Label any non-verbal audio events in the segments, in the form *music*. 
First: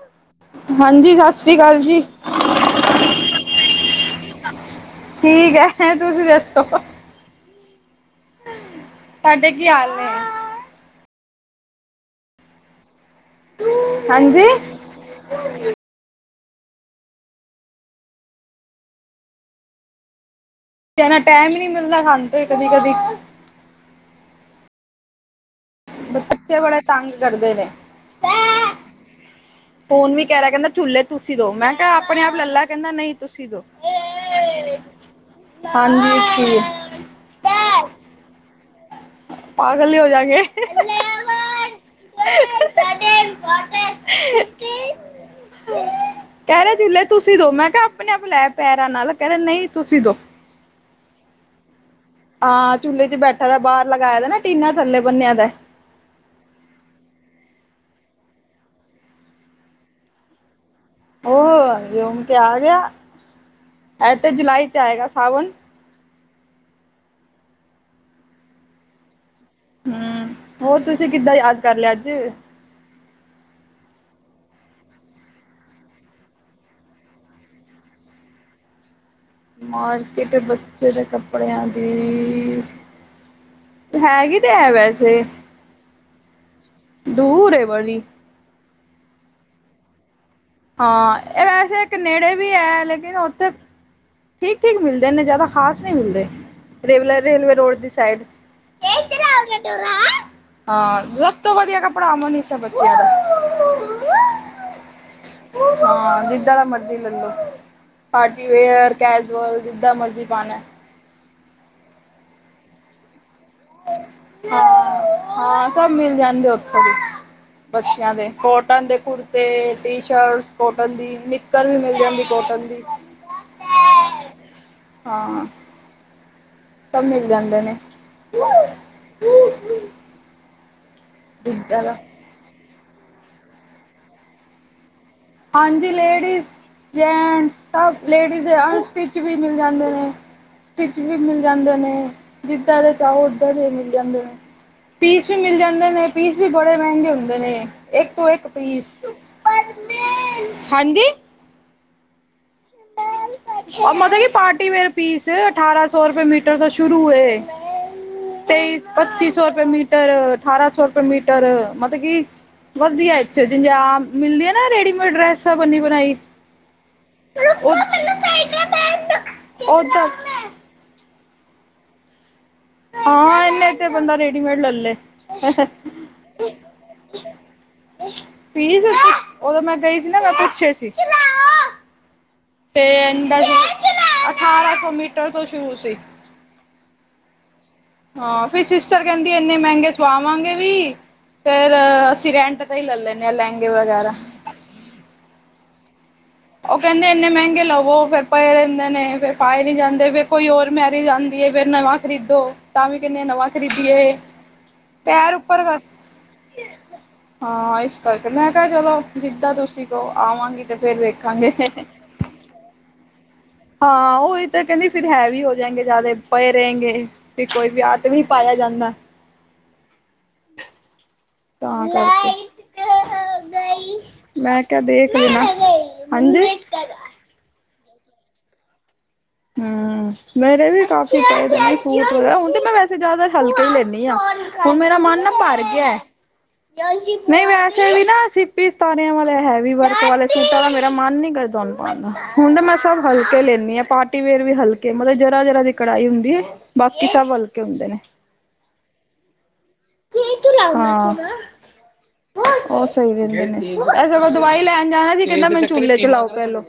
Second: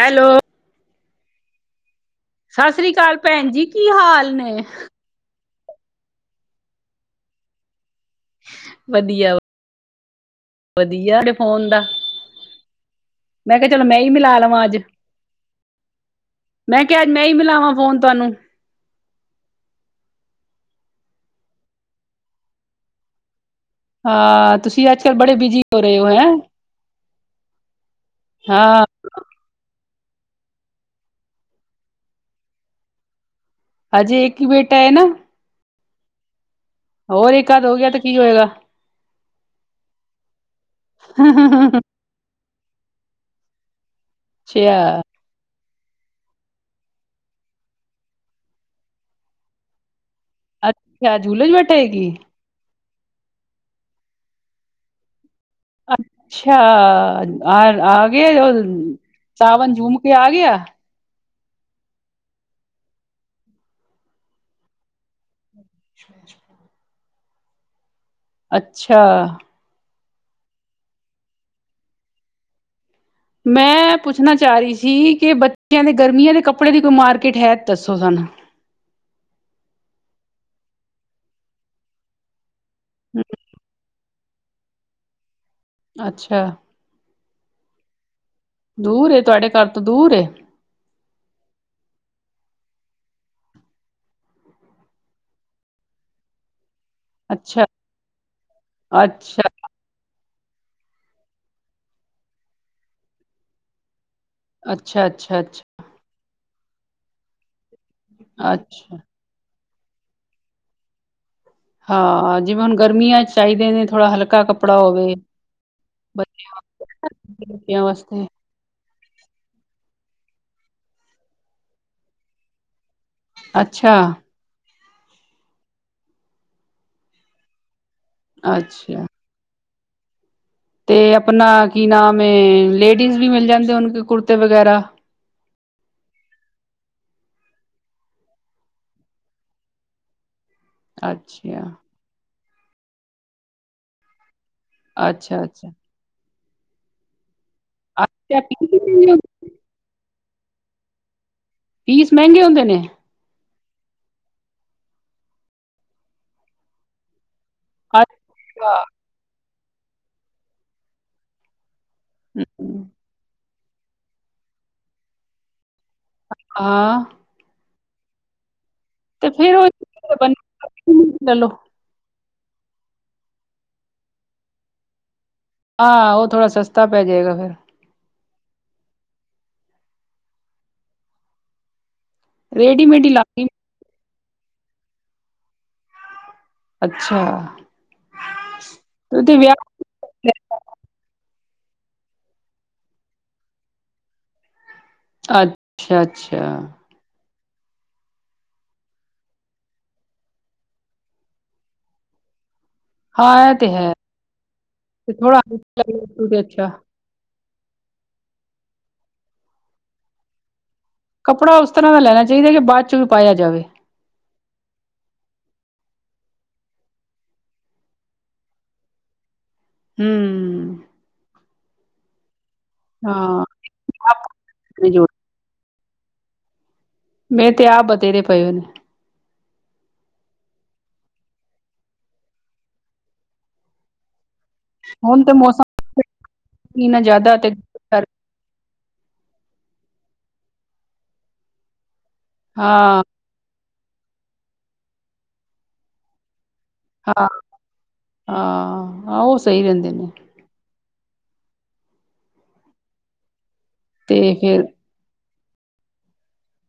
Hello. ਹਾਂਜੀ ਸਤਿ ਸ਼੍ਰੀ ਅਕਾਲ ਜੀ। ਸਤਿ ਸ਼੍ਰੀ ਅਕਾਲ ਭੈਣ ਜੀ ਕੀ ਹਾਲ ਨੇ। ਠੀਕ ਹੈ ਤੁਸੀ ਦੱਸੋ। ਵਧੀਆ ਤੁਹਾਡੇ ਕੀ ਹਾਲ ਨੇ। ਵਧੀਆ ਫੋਨ ਦਾ ਮੈਂ ਕਿਹਾ ਚਲੋ ਮੈਂ ਹੀ ਮਿਲਾ ਹਾਂਜੀ ਲਵਾਂ ਅੱਜ। ਮੈਂ ਕਿਹਾ ਅੱਜ ਮੈਂ ਹੀ ਮਿਲਾਵਾਂ ਫੋਨ ਤੁਹਾਨੂੰ। ਜਾਦਾ ਟਾਈਮ ਨਹੀਂ ਮਿਲਦਾ ਸਾਨੂੰ ਤੇ ਕਦੀ ਕਦੀ। ਹਾਂ ਤੁਸੀ ਅੱਜ ਕੱਲ ਬੜੇ ਬਿਜੀ। ਹੋ ਰਹੇ ਹੋ ਹੈਂ ਬੱਚੇ ਬੜੇ ਤੰਗ ਕਰਦੇ ਨੇ। ਹਾਂ। ਹੁਣ ਵੀ ਕਹਿ ਰਿਹਾ ਕਹਿੰਦਾ ਚੁੱਲੇ ਤੁਸੀਂ ਦੋ ਮੈਂ ਕਿਹਾ ਆਪਣੇ ਆਪ ਲੱਲਾ ਕਹਿੰਦਾ ਨਹੀਂ ਤੁਸੀਂ ਦੋ। ਹਾਂਜੀ ਇਕ ਹੀ ਬੇਟਾ ਹੈ ਨਾ। ਹਾਂਜੀ ਇੱਕ ਹੀ ਐ। ਹੋਰ ਇਕ ਅਧ ਹੋ ਗਿਆ ਤੇ ਕੀ ਹੋਏਗਾ। ਪਾਗਲ ਈ ਹੋ ਜਾਂਗੇ। ਅੱਛਿਆ। ਕਹਿ ਰਹੇ ਝੂਲੇ ਤੁਸੀਂ ਦੋ ਮੈਂ ਕਿਹਾ ਆਪਣੇ ਆਪ ਲੈ ਪੈਰਾਂ ਨਾਲ ਕਹਿ ਰਹੇ ਨਹੀਂ ਤੁਸੀਂ ਦੋ। ਅੱਛਾ ਝੂਲੇ ਚ ਬੈਠੇਗੀ। ਹਾਂ ਝੂਲੇ ਚ ਬੈਠਾ ਦਾ ਬਾਹਰ ਲਗਾਇਆ ਦਾ ਨਾ ਟੀਨਾਂ ਥੱਲੇ ਬੰਨਿਆ ਦੈ। ਅੱਛਾ ਆ ਗਿਆ ਹੋ ਸਾਵਨ ਝੂਮ ਕੇ ਆ ਗਿਆ। ਹੋਰ ਜੂਨ ਤੇ ਆ ਗਿਆ ਐਥੇ ਜੁਲਾਈ ਤੇ ਆਏਗਾ ਸਾਵਨ ਅ ਅੱਛਾ। ਹਮ ਹੋਰ ਤੁਸੀਂ ਕਿੱਦਾਂ ਯਾਦ ਕਰ ਲਿਆ ਅੱਜ। ਮੈਂ ਪੁੱਛਣਾ ਚਾਹ ਰਹੀ ਸੀ ਕਿ ਬੱਚਿਆਂ ਦੇ ਗਰਮੀਆਂ ਦੇ ਕੱਪੜੇ ਦੀ ਕੋਈ ਮਾਰਕੀਟ ਹੈ ਦੱਸੋ ਸਾਨੂੰ। ਮਾਰਕੀਟ ਬੱਚੇ ਦੇ ਕੱਪੜਿਆਂ ਦੀ ਹੇਲੋ। ਹੈਗੀ ਤੇ ਹੈ ਵੈਸੇ ਅੱਛਾ। ਦੂਰ ਏ ਬੜੀ ਦੂਰ ਏ ਤੁਹਾਡੇ ਘਰ ਤੋਂ ਦੂਰ ਏ ਹਾਂ ਇਹ ਵੈਸੇ ਇੱਕ ਨੇੜੇ ਵੀ ਹੈ ਲੇਕਿਨ ਉੱਥੇ ਠੀਕ ਠੀਕ ਮਿਲਦੇ ਨੇ ਜ਼ਿਆਦਾ ਖਾਸ ਨਹੀਂ ਮਿਲਦੇ। ਰੇਵਲੇ ਰੇਲਵੇ ਅੱਛਾ, ਰੋਡ ਦੀ ਸਾਈਡ ਹਾਂ ਅੱਛਾ, ਸਭ ਤੋਂ ਵਧੀਆ ਕੱਪੜਾ ਅਮਨ ਬੱਚਿਆਂ ਦਾ ਅੱਛਾ ਅੱਛਾ ਅੱਛਾ। ਹਾਂ ਜਿੱਦਾਂ ਦਾ ਮਰਜੀ ਲੈਲੋ ਪਾਰਟੀ ਵੇਅਰ ਅੱਛਾ। ਕੈਜੂਆਲ ਜਿੱਦਾਂ ਮਰਜ਼ੀ ਪਾਉਣਾ। ਹਾਂ ਜਿਵੇਂ ਹੁਣ ਗਰਮੀਆਂ ਚ ਚਾਹੀਦੇ ਨੇ ਥੋੜ੍ਹਾ ਹਲਕਾ ਕੱਪੜਾ ਹਾਂ ਹੋਵੇ। ਹਾਂ ਸਭ ਮਿਲ ਜਾਂਗੇ ਉੱਥੇ ਬੱਚਿਆਂ ਦੇ ਕੋਟਨ ਦੇ ਕੁੜ ਤੇ ਟੀ ਸ਼ਰਟ ਕੋਟਨ ਦੀ, ਨਿੱਕਰ ਵੀ ਮਿਲ ਜਾਂਦੀ ਕੋਟਨ ਦੀ। ਅੱਛਾ। ਹਾਂ। ਸਭ ਮਿਲ ਜਾਂਦੇ ਨੇ। ਅੱਛਾ। ਤੇ ਆਪਣਾ ਰੀਜਾ ਕੀ ਦਾ ਨਾਮ ਏ ਲੇਡੀਜ਼ ਵੀ ਮਿਲ ਜਾਂਦੇ ਹੋਣ ਕੁੜਤੇ ਵਗੈਰਾ ਹਾਂਜੀ ਲੇਡੀਜ਼ ਜੈਂਟਸ ਸਭ ਲੇਡੀਜ਼ ਦੇ ਅਨਸਟਿਚ ਵੀ ਮਿਲ ਜਾਂਦੇ ਨੇ ਸਟੀਚ ਵੀ ਮਿਲ ਅੱਛਾ, ਜਾਂਦੇ ਨੇ ਜਿੱਦਾਂ ਦੇ ਚਾਹੋ ਓਦਾਂ ਦੇ ਮਿਲ ਜਾਂਦੇ ਨੇ ਪੀਸ ਵੀ ਅੱਛਾ, ਮਿਲ ਅੱਛਾ। ਜਾਂਦੇ ਨੇ ਪੀਸ ਵੀ ਬੜੇ ਮਹਿੰਗੇ ਹੁੰਦੇ ਨੇ ਇੱਕ ਤੋਂ ਇੱਕ ਪੀਸ *unintelligible* ਹਾਂਜੀ। ਪੀਸ ਮਹਿੰਗੇ ਹੁੰਦੇ ਨੇ ਮਤਲਬ ਕੀ ਪਾਰਟੀ ਵੇਅਰ ਪੀਸ ਅਠਾਰਾਂ ਸੌ ਰੁਪਏ ਮੀਟਰ ਤੋਂ ਸ਼ੁਰੂ ਹੋਏ। ਅੱਛਾ, ਤੇਈ ਪੱਚੀ ਸੌ ਰੁਪਏ ਮੀਟਰ ਅਠਾਰਾਂ ਸੌ ਰੁਪਏ ਮੀਟਰ ਮਤਲਬ ਕੀ ਹੂੰ, ਵਧੀਆ ਵਿਚ ਜਿਜ ਆਮ ਮਿਲਦੀ ਹੈ ਨਾ ਰੇਡੀਮੇਡ ਡਰੈਸ ਬੰਨੀ ਬਣਾਈ। ਹਾਂ *unintelligible* ਤੇ ਫੇਰ ਉਧਰ ਉਹ ਲੈਲੋ ਹਾਂ ਇਨੇ ਚ ਬੰਦਾ ਰੇਡੀ ਮੇਡ ਲਲ਼ੇ ਆ ਉਹ ਥੋੜ੍ਹਾ ਸਸਤਾ ਪੈ ਜਾਏਗਾ ਫੇਰ ਪੀਸ ਉਦੋਂ ਮੈਂ ਗਈ ਸੀ ਨਾ ਮੈਂ ਪੁੱਛੇ ਸੀ। ਤੇ ਰੇਡੀਮੇਡ ਹੀ ਲਾਗੀ ਅਠਾਰਾਂ ਸੌ ਮੀਟਰ ਤੋਂ ਸ਼ੁਰੂ ਸੀ। ਅੱਛਾ। ਹਾਂ ਫਿਰ ਸਿਸਟਰ ਕਹਿੰਦੀ ਤੇ ਇੰਨੇ ਵਿਆਹ ਮਹਿੰਗੇ ਸਵਾਵਾਂਗੇ ਵੀ ਫੇਰ ਅਸੀਂ ਰੈਂਟ ਤੇ ਹੀ ਲੈ ਲੈਦੇ ਹ ਲਹਿੰਗੇ ਵਗੈਰਾ ਅੱਛਾ, ਅੱਛਾ। ਉਹ ਕਹਿੰਦੇ ਇੰਨੇ ਮਹਿੰਗੇ ਲਵੋ ਫਿਰ ਪਏ ਰਹਿੰਦੇ ਨੇ ਫਿਰ ਪਾਏ ਨਹੀਂ ਜਾਂਦੇ ਫਿਰ ਕੋਈ ਹੋਰ ਮੈਰਿਜ ਆਉਂਦੀ ਹੈ ਫਿਰ ਨਵਾਂ ਖਰੀਦੋ ਤਾਂ ਵੀ ਕਿੰਹਨੇ ਹਾਂ ਨਵਾਂ ਇਹ ਤੇ ਹੈ ਖਰੀਦੀਏ ਇਹ ਤੇ ਪੈਰ ਥੋੜਾ ਉੱਪਰ ਕਰ ਤੇ ਅੱਛਾ ਹਾਂ ਇਸ ਕਰਕੇ ਮੈਂ ਕਿਹਾ ਚਲੋ ਜਿੱਦਾਂ ਤੁਸੀਂ ਕੋ ਆਵਾਂਗੀ ਤੇ ਫੇਰ ਵੇਖ ਕੱਪੜਾ ਉਸ ਤਰ੍ਹਾਂ ਦਾ ਲੈਣਾ ਚਾਹੀਦਾ ਕਿ ਬਾਅਦ ਚ ਵੀ ਪਾਇਆ ਜਾਵੇ। ਹਾਂ ਉਹੀ ਤਾਂ ਕਹਿੰਦੀ ਫਿਰ ਹੈਵੀ ਹੋ ਜਾਏਗੇ ਜ਼ਿਆਦਾ ਪਏ ਰਹੇਗੇ ਵੀ ਕੋਈ ਵੀ ਹੱਥ ਵੀ ਪਾਇਆ ਜਾਂਦਾ ਹੂੰ - ਹਾਂ ਮੈਂ ਕਿਹਾ ਦੇਖ ਹਾਂਜੀ- ਮੈਂ ਤੇ ਆ ਵਧੇਰੇ ਪਏ ਉਹਨੇ- ਹੂੰ ਮੇਰੇ ਵੀ ਕਾਫੀ ਸੂਟ ਹੁਣ ਮੈ ਵੈਸੇ ਜ਼ਿਆਦਾ ਹਲਕੇ ਹੀ ਲੈਦੀ ਹ ਹੁਣ ਮੇਰਾ ਮਨ ਨਾ ਤੇ ਭਰ ਮੌਸਮ ਗਿਆ ਇੰਨਾ ਨਹੀ ਜ਼ਿਆਦਾ ਮੈ ਤੇ ਵੀ ਨਾ ਸੀਪੀ ਸਤਾਰਿਆਂ ਵਾਲੇ ਹੈਵੀ ਵਰਕ ਵਾਲੇ ਸੂਟਾਂ ਦਾ ਮੇਰਾ ਮਨ ਨੀ ਕਰਦਾ ਪਾਉਣ ਦਾ ਹੁਣ ਤਾਂ ਮੈਂ ਹਾਂ ਸਭ ਹਲਕੇ ਲੈਂਦੀ ਆ ਪਾਰਟੀ ਵੇਅਰ ਵੀ ਹਲਕੇ ਮਤਲਬ ਜਰਾ ਜਰਾ ਦੀ ਕੜਾਈ ਹੁੰਦੀ ਹੈ। ਬਾਕੀ ਹਾਂ ਸਭ ਹਲਕੇ ਹੁੰਦੇ ਨੇ- ਹਾਂ ਆਹ ਉਹ ਸਹੀ ਰਹਿੰਦੇ ਨੇ- ਹਾਂ ਉਹ ਸਹੀ ਰਹਿੰਦੇ ਨੇ ਐ ਸਕੋ ਤੇ ਫਿਰ ਦਵਾਈ ਲੈ ਜਾਣਾ ਸੀ ਕਹਿਦਾ ਮੈ ਚੂਲੇ 'ਚ ਲਾਓ ਪਹਿਲੋ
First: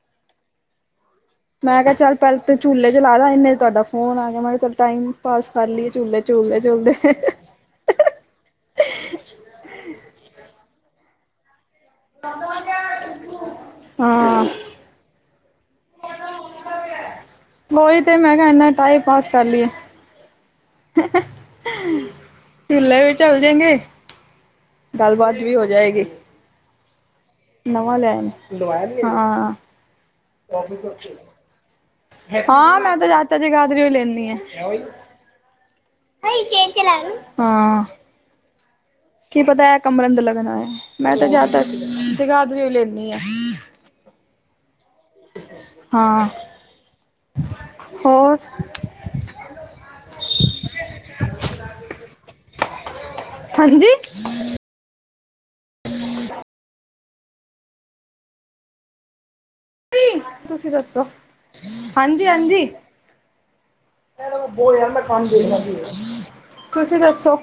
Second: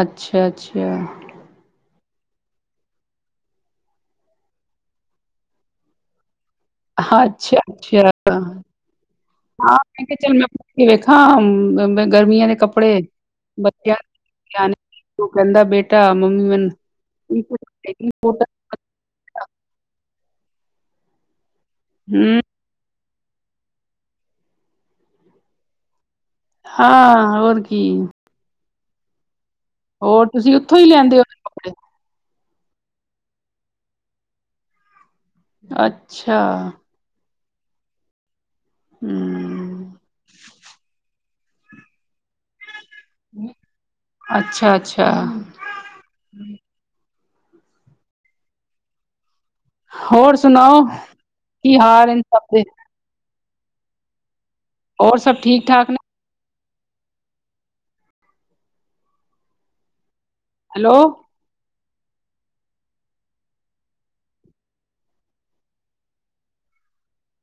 ਅਛਾ- ਅਛਾ- ਮੈਂ ਕਿਹਾ ਚੱਲ ਪਹਿਲ ਤਾਂ ਝੁੱਲੇ ਚੁਲਾਲਾ ਇੰਨੇ ਤੁਹਾਡਾ ਫੋਨ ਆ ਗਿਆ ਮੈਂ ਕਿਹਾ ਚੱਲ ਟਾਈਮ ਪਾਸ ਕਰ ਲਈਏ ਚੁੂੇ ਝੂਲਦੇ- ਝੂਲਦੇ- ਹਾਂ ਅਛਾ- ਅਛਾ- ਹਾਂ ਮੈਂ ਕਿਹਾ ਚਲ ਮੈਂ ਉੱਠ ਕੇ ਵੇਖਾ ਗਰਮੀਆਂ ਦੇ ਕੱਪੜੇ ਬਚਿਆ ਹਾਂ ਤੂੰ ਕਹਿੰਦਾ ਬੇਟਾ ਮੰਮੀ ਮੈਨ ਉਹੀ ਤੇ ਮੈਂ ਕਿਹਾ ਇਨਾ ਟਾਈਮ ਪਾਸ ਕਰ ਲਈਏ ਹੂੰ - ਝੂਲੇ ਵੀ ਚਲ ਜਾਣਗੇ, ਗੱਲ ਬਾਤ ਵੀ ਹੋ ਜਾਏਗੀ ਹਾਂ ਹੋਰ- ਕੀ ਨਵਾਂ ਲਿਆਏ ਨੇ, ਹਾਂ ਹੋਰ ਤੁਸੀਂ ਉੱਥੋਂ ਹੀ ਲਿਆਂਦੇ ਹੋ ਕੱਪੜੇ ਹਾਂ ਮੈਂ ਤੇ ਜਿਆਦਾਤਰ ਜਗਾਧਰੀ ਹੀ ਲੈਂਦੀ ਆ ਅੱਛਾ ਹਾ- ਕੀ ਪਤਾ ਹੈ ਹੂੰ ਕਮਰੰ ਲੱਗਣਾ ਹੈ। ਮੈਂ ਤਾਂ ਜ਼ਿਆਦਾ ਤਰ ਜਗਾਧਰੀ ਲੈਂਦੀ ਆ ਅਛਾ- ਅਛਾ- ਹਾਂ, ਹੋਰ- ਹੋਰ ਸੁਣਾਓ, ਕੀ ਹਾਲ ਇਨ ਸਭ ਦੇ- ਹਾਂਜੀ- ਹੋਰ ਸਭ ਠੀਕ- ਠਾਕ ਨੇ- ਤੁਸੀਂ ਹੈਲੋ ਦੱਸੋ ਹਾਂਜੀ- ਹਾਂਜੀ- ਤੁਸੀਂ ਦੱਸੋ-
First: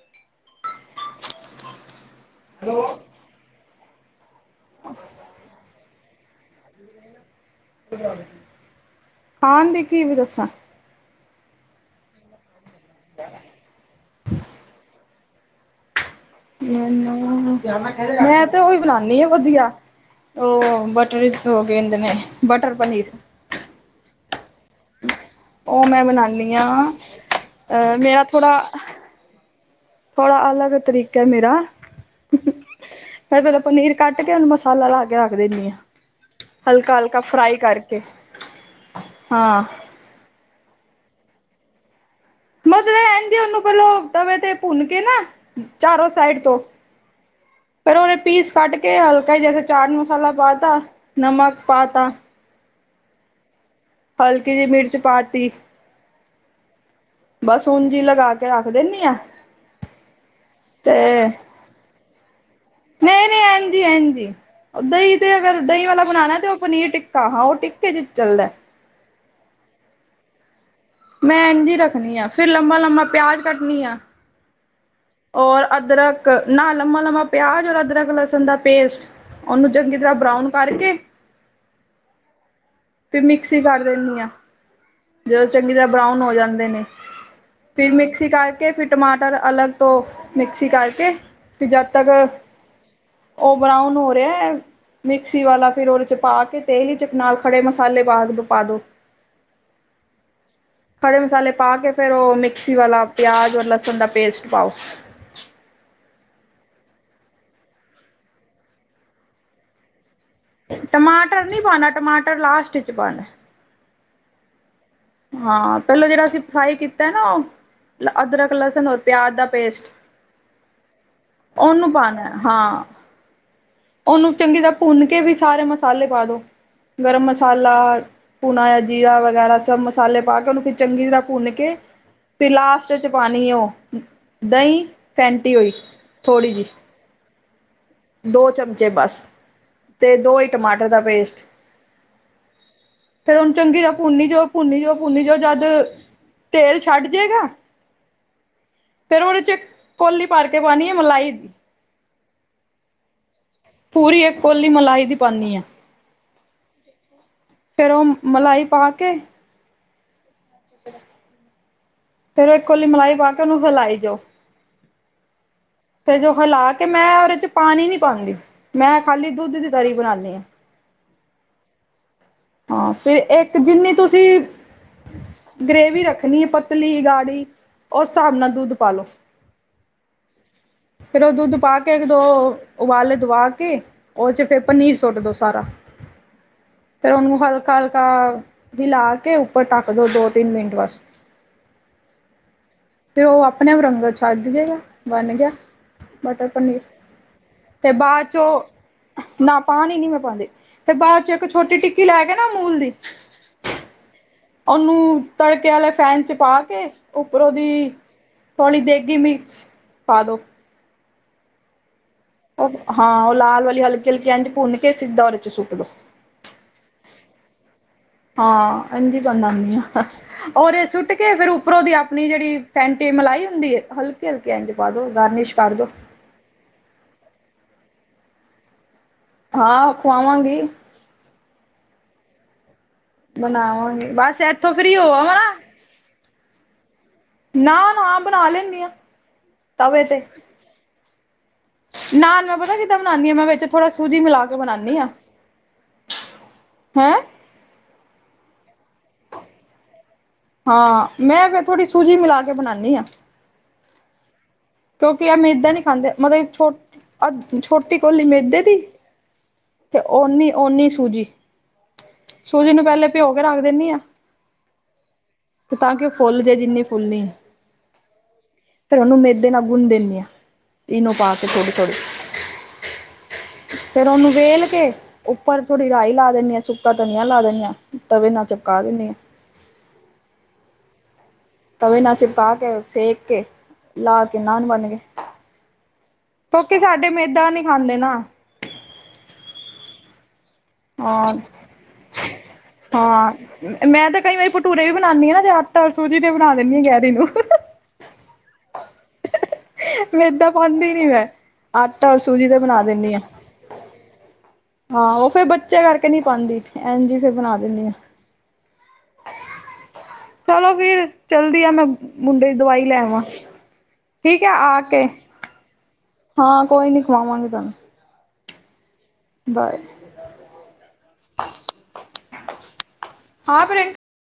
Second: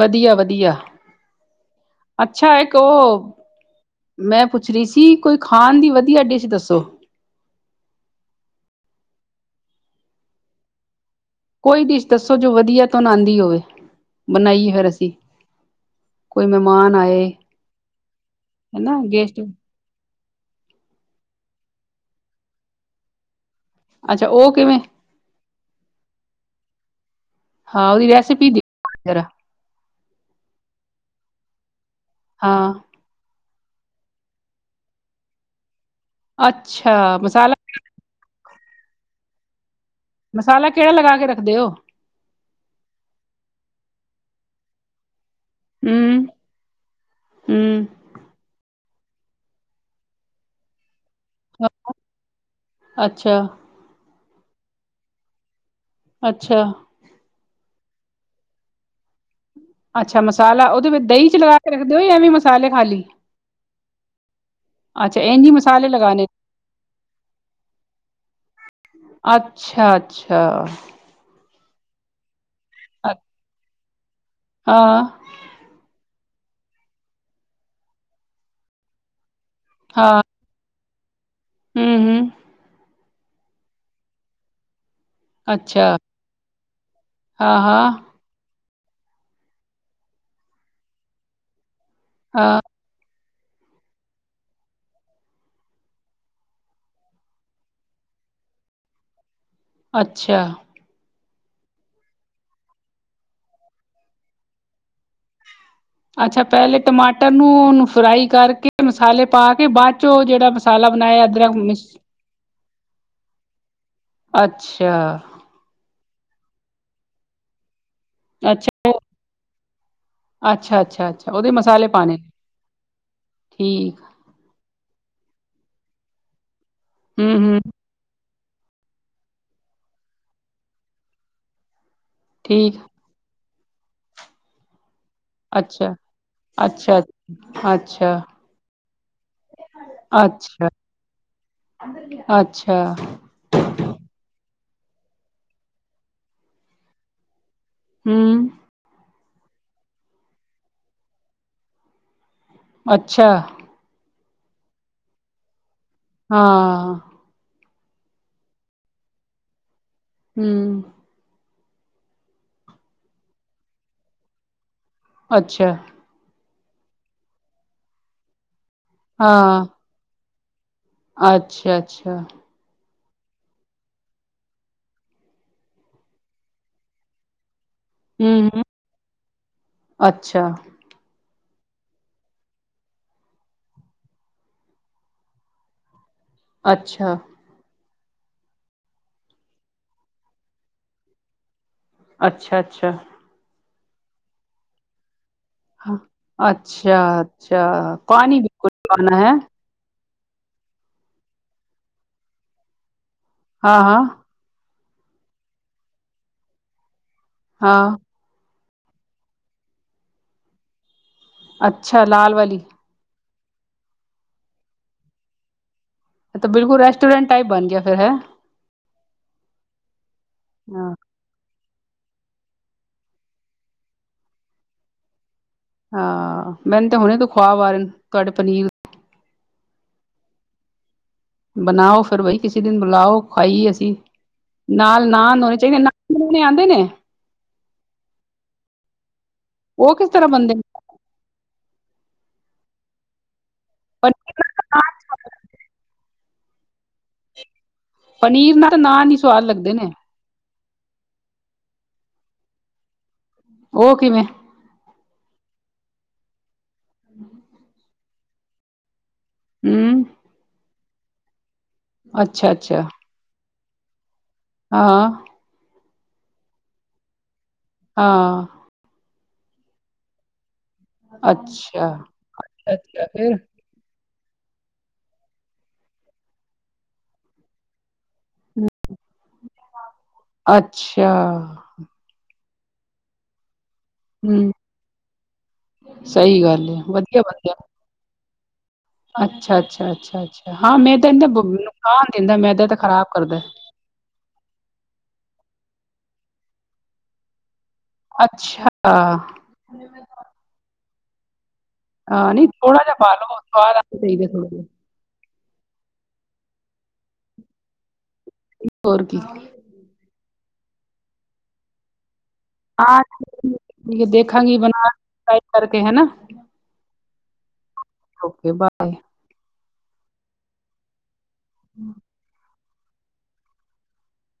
ਵਧੀਆ- ਵਧੀਆ, ਅਛਾ ਇੱਕ ਉਹ, ਮੈਂ ਪੁੱਛ- ਰਿਸ਼ੀ ਕੋਈ ਖਾਣ ਦੀ ਵਧੀਆ ਡਿਸ਼ ਦੱਸੋ ਖਣ ਦੀ ਕੀ ਦੱਸਾਂ ਕੋਈ ਡਿਸ਼ ਦੱਸੋ ਜੋ ਵਧੀਆ ਤੋਂ ਨਾ ਆਉਦੀ ਹੋਵੇ ਬਣਾਈ ਫਿਰ ਅਸੀ ਮੈਂ ਤੇ ਉਹੀ ਹਨਾ ਬਣਾਉਦੀ ਆ ਗੈਸਟ ਵਧੀਆ- ਉਹ ਬਟਰ ਹੋ ਕੇਦੇ ਨੇ ਬਟਰ ਪਨੀਰ- ਅਛਾ ਉਹ ਕਿਵੇਂ- ਉਹ ਮੈਂ ਬਣਾਉਦੀ ਹਾਂ, ਹਾਂ ਉਹਦੀ ਮੇਰਾ ਰੈਸਿਪੀ ਦੀ ਥੋੜਾ- ਜਰਾ ਥੋੜਾ ਅਲੱਗ ਤਰੀਕਾ ਹੈ ਮੇਰਾ- ਹਾਂ- ਪਹਿਲੇ ਪਨੀਰ ਕੱਟ ਕੇ ਉਹਨੂੰ ਮਸਾਲਾ ਲਾ ਕੇ ਰੱਖ ਦਿੰਦੀ ਆ ਅੱਛਾ ਹਲਕਾ- ਹਲਕਾ ਮਸਾਲਾ ਫਰਾਈ ਕਰਕੇ, ਹਾਂ। ਮਸਾਲਾ ਕਿਵੇ ਲਗਾ ਕੇ ਰੱਖਦੇ ਹੋ। ਮਤ ਰਹਿਣਗੇ ਉਹਨੂੰ ਪਹਿਲ ਤਵੇ ਤੇ ਭੁੰਨ ਕੇ ਨਾ- ਚਾਰੋਂ ਹੂੰ ਸਾਈਡ ਤੋਂ ਹੂੰ ਪਹਿਲੇ ਉਹਦੇ ਪੀਸ- ਕਟ ਕੇ ਹਲਕਾ ਹੀ ਜੈਸੇ ਚਾਟ ਮਸਾਲਾ ਪਾਤਾ, ਨਮਕ ਪਾਤਾ। ਅੱਛਾ। ਹਲਕੀ ਜਿਹੀ ਮਿਰਚ ਪਾਤੀ- ਅੱਛਾ। ਬਸ ਉਂਜ ਹੀ ਲਗਾ ਕੇ ਰੱਖ ਦਿੰਦੀ ਆ। ਅੱਛਾ ਮਸਾਲਾ ਉਹਦੇ ਤੇ ਵਿੱਚ ਦਹੀਂ ਚ ਲਗਾ ਕੇ ਰੱਖਦੇ ਹੋ ਜਾਂ ਐਵੀ ਮਸਾਲੇ ਖਾਲੀ। ਹਾਂਜੀ -ਹਾਂਜੀ ਦਹੀਂ ਅੱਛਾ ਤੇ ਇੰਝ ਹੀ ਅਗਰ ਦਹੀਂ ਮਸਾਲੇ ਵਾਲਾ ਲਗਾਣੇ ਬਣਾਉਣਾ ਤੇ ਉਹ ਪਨੀਰ ਟਿੱਕਾ ਹਾਂ ਉਹ ਟਿੱਕੇ ਚ ਚੱਲਦਾ। ਅੱਛਾ, ਅੱਛਾ। ਮੈਂ ਇੰਝ ਰੱਖਦੀ ਆਂ- ਫੇਰ ਲੰਬਾ -ਲੰਬਾ ਪਿਆਜ ਕੱਟਣੀ ਆਂ। ਹਾਂ। ਔਰ ਅਦਰਕ, ਨਾ ਲੰਬਾ- ਲੰਬਾ ਪਿਆਜ ਔਰ ਅਦਰਕ ਲਸਣ ਦਾ ਪੇਸਟ। ਉਹਨੂੰ ਚੰਗੀ ਤਰ੍ਹਾਂ ਬਰਾਊਨ ਕਰਕੇ। ਹਮ ਹਮ। ਫਿਰ ਮਿਕਸੀ ਕਰ ਦਿੰਦੀ ਆਂ। ਜਦੋਂ ਚੰਗੀ ਤਰ੍ਹਾਂ ਅੱਛਾ ਬਰਾਊਨ ਹੋ ਜਾਂਦੇ ਨੇ, ਹਾਂ ਹਾਂ ਫਿਰ ਮਿਕਸੀ ਕਰਕੇ ਫਿਰ ਟਮਾਟਰ ਅਲੱਗ ਤੋਂ ਮਿਕਸੀ ਕਰਕੇ ਫਿਰ ਜਦ ਤੱਕ ਹਾਂ ਉਹ ਬਰਾਊਨ ਹੋ ਰਿਹਾ ਹੈ। ਮਿਕਸੀ ਵਾਲਾ ਫਿਰ ਉਹਦੇ ਵਿਚ ਪਾ ਕੇ ਤੇਲ ਹੀ 'ਚ ਨਾਲ ਖੜੇ ਮਸਾਲੇ ਪਾ ਕੇ ਪਾਦੋ ਅਛਾ- ਖੜੇ ਮਸਾਲੇ ਪਾ ਕੇ ਫੇਰ ਉਹ ਮਿਕਸੀ ਵਾਲਾ ਪਿਆਜ ਔਰ ਲਸਣ ਦਾ ਪੇਸਟ ਪਾਓ ਅਛਾ ਪਹਿਲੇ ਟਮਾਟਰ ਨੂੰ ਫਰਾਈ ਕਰਕੇ ਮਸਾਲੇ ਪਾ ਕੇ ਬਾਅਦ ਚੋਂ ਜਿਹੜਾ ਮਸਾਲਾ ਬਣਾਇਆ ਟਮਾਟਰ ਅਦਰਕ ਨਹੀਂ ਮਿਸ ਪਾਉਣਾ ਟਮਾਟਰ ਲਾਸਟ ਚ ਪਾਉਣਾ। ਅੱਛਾ! ਹਾਂ, ਪਹਿਲਾਂ ਜਿਹੜਾ ਅਸੀਂ ਫ੍ਰਾਈ ਕੀਤਾ ਨਾ ਉਹ, ਅਦਰਕ, ਲਸਣ, ਰ ਪਿਆਜ ਦਾ ਪੇਸਟ ਅੱਛਾ-ਅੱਛਾ, ਅੱਛਾ ਉਹਦੇ ਮਸਾਲੇ ਉਹਨੂੰ ਪਾਨੇ? ਪਾਉਣਾ ਹਾਂ ਠੀਕ ਆ। ਉਹਨੂੰ ਚੰਗੀ ਤਰ੍ਹਾਂ ਭੁੰਨਕੇ ਵੀ ਸਾਰੇ ਮਸਾਲੇ ਪਾਦੋ, ਗਰਮ ਹੂੰ, ਹੂੰ ਮਸਾਲਾ ਭੁਨਾ ਹੋਇਆ ਜੀਰਾ ਵਗੈਰਾ ਸਭ ਮਸਾਲੇ ਪਾਕੇ ਉਹਨੂੰ ਫਿਰ ਚੰਗੀ ਤਰ੍ਹਾਂ ਭੁੰਨਕੇ, ਫਿਰ ਠੀਕ ਲਾਸਟ ਪਾਣੀ ਓ, ਦਹੀਂ ਫੈਂਟੀ ਹੋਈ, ਅੱਛਾ, ਥੋੜ੍ਹੀ ਜਿਹੀ। ਅੱਛਾ, ਅੱਛਾ, ਦੋ ਚਮਚੇ ਬਸ। ਤੇ, ਦੋ ਈ ਅੱਛਾ, ਟਮਾਟਰ ਦਾ ਪੇਸਟ। ਅੱਛਾ ਫਿਰ ਹੁਨ ਚੰਗੀ ਤਰਾ ਭੁੰਨੀ ਜਾਓ, ਭੁੰਨੀ ਜਾਓ, ਭੁੰਨੀ ਜਾਓ, ਜਦ ਤੇਲ ਛੱਡਜੇਗਾ ਹੂੰ। ਫਿਰ ਉਹਦੇ'ਚ ਇੱਕ, ਕੌਲੀ ਭਰਕੇ ਪਾਣੀ ਏ ਮਲਾਈ। ਅੱਛਾ! ਪੂਰੀ ਇੱਕ ਕੋਲੀ ਮਲਾਈ ਦੀ ਪਾਂਨੀ ਆ। ਹਾਂ। ਫਿਰ ਉਹ, ਮਲਾਈ ਪਾਕੇ ਹੂੰ ਫਿਰ ਉਹ ਇੱਕ ਕੋਲੀ ਮਲਾਈ ਪਾਕੇ, ਉਹਨੂੰ ਹਲਾਈ ਜਾਓ। ਅੱਛਾ। ਤੇ ਜੋ ਹਲਾਕੇ ''ਮੈਂ ਉਹਦੇ'ਚ ਪਾਣੀ ਨਹੀਂ ਪਾਂਦੀ। ''ਮੈਂ ਖਾਲੀ ਦੁੱਧ ਦੀ ਤਰੀ ਬਣਾਂਨੀ ਆਂ। ਅੱਛਾ-ਅੱਛਾ। ਹਾਂ, ਫਿਰ ਇੱਕ ਜਿੰਨੀ ਤੁਸੀਂ ਗ੍ਰੇਵੀ ਰੱਖਣੀ ਏ ਪਤਲੀ, ਗਾੜੀ ਉਸ ਹਿਸਾਬ ਹੂੰ, ਨਾਲ ਹੂੰ ਦੁਧ ਪਾਲੋ। ਅੱਛਾ, ਫਿਰ ਉਹ ਦੁੱਧ ਪਾਕੇ ਇੱਕ-ਦੋ ਉਬਾਲੇ ਦਵਾਕੇ, ਉਹ'ਚ ਫਿਰ ਪਨੀਰ ਸੁੱਟ ਦੋ ਸਾਰਾ। ਫਿਰ ਅੱਛਾ, ਉਹਨੂੰ ਹਲਕਾ-ਹਲਕਾ ਹਿਲਾਕੇ, ਉੱਪਰ ਟੱਕਦੋ ਦੋ-ਤਿੰਨ ਮਿੰਟ ਵਾਸਤੇ। ਅੱਛਾ-ਅੱਛਾ। ਫਿਰ ਉਹ ਅਪਣੇ-ਆਪ ਰੰਗਤ ਛੱਡਜੇਗਾ, ਬਣ ਗਿਆ। ਮਟਰ ਪਨੀਰ ਅੱਛਾ! ਅੱਛਾ! ਤੇ ਬਾਅਦ ਪਾਣੀ ਚੋਂ ਬਿਲਕੁਲ ਨੀ ਪਾਣਾ, ਹੈਂ? ਨਾ ਪਾਣੀ ਨੀ ਮੈਂ ਪਾਂਦੀ, ਤੇ ਬਾਅਦ'ਚ ਇੱਕ ਛੋਟੀ ਟਿੱਕੀ ਲੈਕੇ ਨਾ ਅਮੂਲ ਦੀ ਹਾਂ-ਹਾਂ। ਉਹਨੂੰ, ਤੜਕੇ ਵਾਲੇ ਫੈਨ'ਚ' ਪਾਕੇ, ਉੱਪਰੋ ਦੀ ਹਾਂ ਥੋੜੀ ਦੇਗੀ ਮਿਰਚ, ਪਾਦੋ। ਅੱਛਾ। ਲਾਲ ਵਾਲ? ਉਹ ਹਾਂ, ਉਹ ਲਾਲ ਵਾਲੀ, ਹਲਕੀ-ਹਲਕੀ ਐਂਝ ਭੁੰਨਕੇ ਸੀਦਾ ਉਹਦੇ ਚ' ਸੁੱਟਦੋ। ਐ ਤੇ ਬਿਲਕੁਲ ਰੈਸਟੋਰੈਂਟ ਟਾਈਪ ਬਣਗਿਆ, ਫਿਰ ਹੈ? ਹਾਂ, ਐਂਝੀ ਬਨਾਂਨੀ ਆ। ਔਰ ਹਾਂ, ਸੁਟਕੇ ਕੇ, ਫਿਰ ਉਪਰੋਂ ਦੀ ਆਪਣੀ ਜਿਹੜੀ ਫੈਂਟੀ ਮਲਾਈ ਹੁੰਦੀ ਏ, ਹਲਕੀ-ਹਲਕੀ ਇੰਜ ਪਾਦੋ ਗਾਰਨੀਸ਼ ਕਰਦੋ। ਹਾਂ, ਮੈਨੂੰ ਤੇ ਹੁਣੇ ਖੁਆਬ ਆ ਰਹੇਨ, ਤੁਹਾਡੇ ਪਨੀਲ ਹਾਂ, ਖਵਾਵਾਂਗੀ। ਬਣਾਓ ਫੇਰ ਬਾਈ। ਕਿਸੇ ਦਿਨ ਬੁਲਾਓ, ਖਾਈਏ ਅਸੀਂ। ਬਣਾਵਾਂਗੀ ਬਸ ਇੱਥੋਂ ਫ੍ਰਰੀ ਨਾਲ, ਹੋ ਆਵਾ ਨਾਨ ਹੋਣੇ ਚਾਹੀਦੇ ਨਾ ਬਣਾਓਣੇ ਆਂਦੇ ਨੇ? ਨਾ, ਨਾਨ ਬਣਾ ਲੈਂਨੀ ਹਾਂ, ਉਹ ਤਵੇ ਕਿਸ ਤੇ। ਤਰ੍ਹਾਂ ਬਣਦੇ ਨੇ ਨਾਨ, ਮੈਂ ਪਤਾ ਕਿੱਦਾਂ ਬਣਾਂਨੀ ਹਾ, ਮੈਂ ਵਿੱਚ ਥੋੜਾ ਸੂਜੀ ਪਨੀਰ ਮਿਲਾਕੇ ਬਣਾਂਨੀ ਆਂ। ਹੈਂ? ਪਨੀਰ ਨਾਲ ਤਾਂ, ਨਾਨ ਈ ਸਵਾਦ ਲੱਗਦੇ ਨੇ। ਹਾਂ, ਮੈਂ ਫਿਰ ਥੋੜ੍ਹੀ ਸੂਜੀ ਮਿਲਾਕੇ ਬਣਾਂਨੀ ਆਂ। ਉਹ ਕਿਵੇਂ? ਕਿਉਂਕਿ ਆਹ ਮੇਦਾ ਨੀ ਖਾਂਦੇ, ਮਤਲਬ ਏ, ਅ ਛੋਟੀ ਕੋਲੀ ਮੇਦੇ ਦੀ ਤੇ ਹੂੰ ਓਂਨੀ-ਓਂਨੀ ਸੂਜੀ। ਅੱਛਾ ਸੂਜੀ ਅੱਛਾ ਨੂੰ ਪਹਿਲੇ ਭਿਓਕੇ ਰੱਖ ਦਿੰਨੀ ਆ। ਹਾਂ। ਤੇ ਤਾਂ ਕਿ ਉਹ ਫੁੱਲ ਜੇ ਜਿੰਨੀ ਫੁੱਲਨੀ ਏ। ਹਾਂ। ਫਿਰ ਉਹਨੂੰ ਮੇਦੇ ਨਾਲ ਗੁੰਣ ਦਿੰਦੀ ਹਾਂ। ਈਨੋ ਪਾ ਕੇ ਥੋੜੀ- ਅੱਛਾ ਥੋੜੀ। ਅੱਛਾ ਫਿਰ ਫੇਰ ਉਹਨੂੰ ਵੇਲ ਕੇ, ਉੱਪਰ ਥੋੜੀ ਰਾਈ ਲਾ ਦਿੰਦੀ ਹਾਂ, ਸੁੱਕਾ ਧਨੀਆ ਲਾ ਦਿੰਦੀ ਹਾਂ, ਤਵੇ ਨਾਲ ਚਿਪਕਾ ਦਿੰਦੀ ਹਾਂ। ਅੱਛਾ। ਤਵੇ ਨਾ ਚਿਪਕਾ ਕੇ, ਸੇਕ ਕੇ। ਲਾ ਕੇ ਹੂੰ ਨਾਨ ਬਣ ਗੇ। ਸਹੀ ਗੱਲ ਕਿਉਂਕਿ ਹੈ ਸਾਡੇ ਵਧੀਆ ਮੇਦਾ ਬਣਦੇ ਨੀ ਖਾਂਦੇ ਨਾ। ਅੱਛਾ- ਅੱਛਾ- ਅੱਛਾ- ਅੱਛਾ ਹਾਂ, ਮੈਦਾ ਦਾ ਨੁਕਸਾਨ ਦਿੰਦਾ, ਮੈਦਾ ਤੇ ਖ਼ਰਾਬ ਹਾਂ ਕਰਦਾ। ਮੈਂ ਤਾਂ ਕਈ ਵਾਰੀ ਭਟੂਰੇ ਵੀ ਬਣਾਉਂਦੀ ਹਾਂ ਨਾ ਤੇ ਆਟਾ- ਸੂਜੀ ਦੇ ਬਣਾ ਦਿੰਦੀ ਹਾਂ ਜੈਰੀ ਨੂੰ। ਅੱਛਾ। ਮੇਦਾਂ ਪਾਉਂਦੀ ਨੀ ਮੈਂ। ਆਟਾ ਔਰ ਸੂਜੀ ਦੇ ਬਣਾ ਦਿੰਦੀ ਆਂ। *unintelligible* ਚਹੀਦਾ ਥੋੜ੍ਹੀ-ਥੋੜੀ। ਹਾਂ, ਉਹ ਫੇਰ ਬੱਚੇ ਕਰਕੇ ਨਹੀਂ ਪਾਉਂਦੀ। ਇੰਜ ਹੀ ਫਿਰ ਬਣਾ ਦਿੰਦੀ ਆਂ। ਹੋਰ ਕੀ। ਚਲੋ ਫਿਰ, ਚਲਦੀ ਆ ਮੈਂ। ਮੁੰਡੇ ਦਵਾਈ ਲੈ ਹਾਂ ਆਵਾਂ। ਠੀਕ ਠੀਕ ਹੈ ਦੇਖਾਂਗੀ ਆ ਬਣਾ ਕੇ ਟਰਾਈ ਕਰਕੇ ਹਨਾ ਹਾਂ, ਕੋਈ ਨੀ ਖਵਾਵਾਂਗੇ ਤੁਹਾਨੂੰ। Okay, bye. ਬਾਏ। *inaudible* ਹਾਂ। ਪ੍ਰ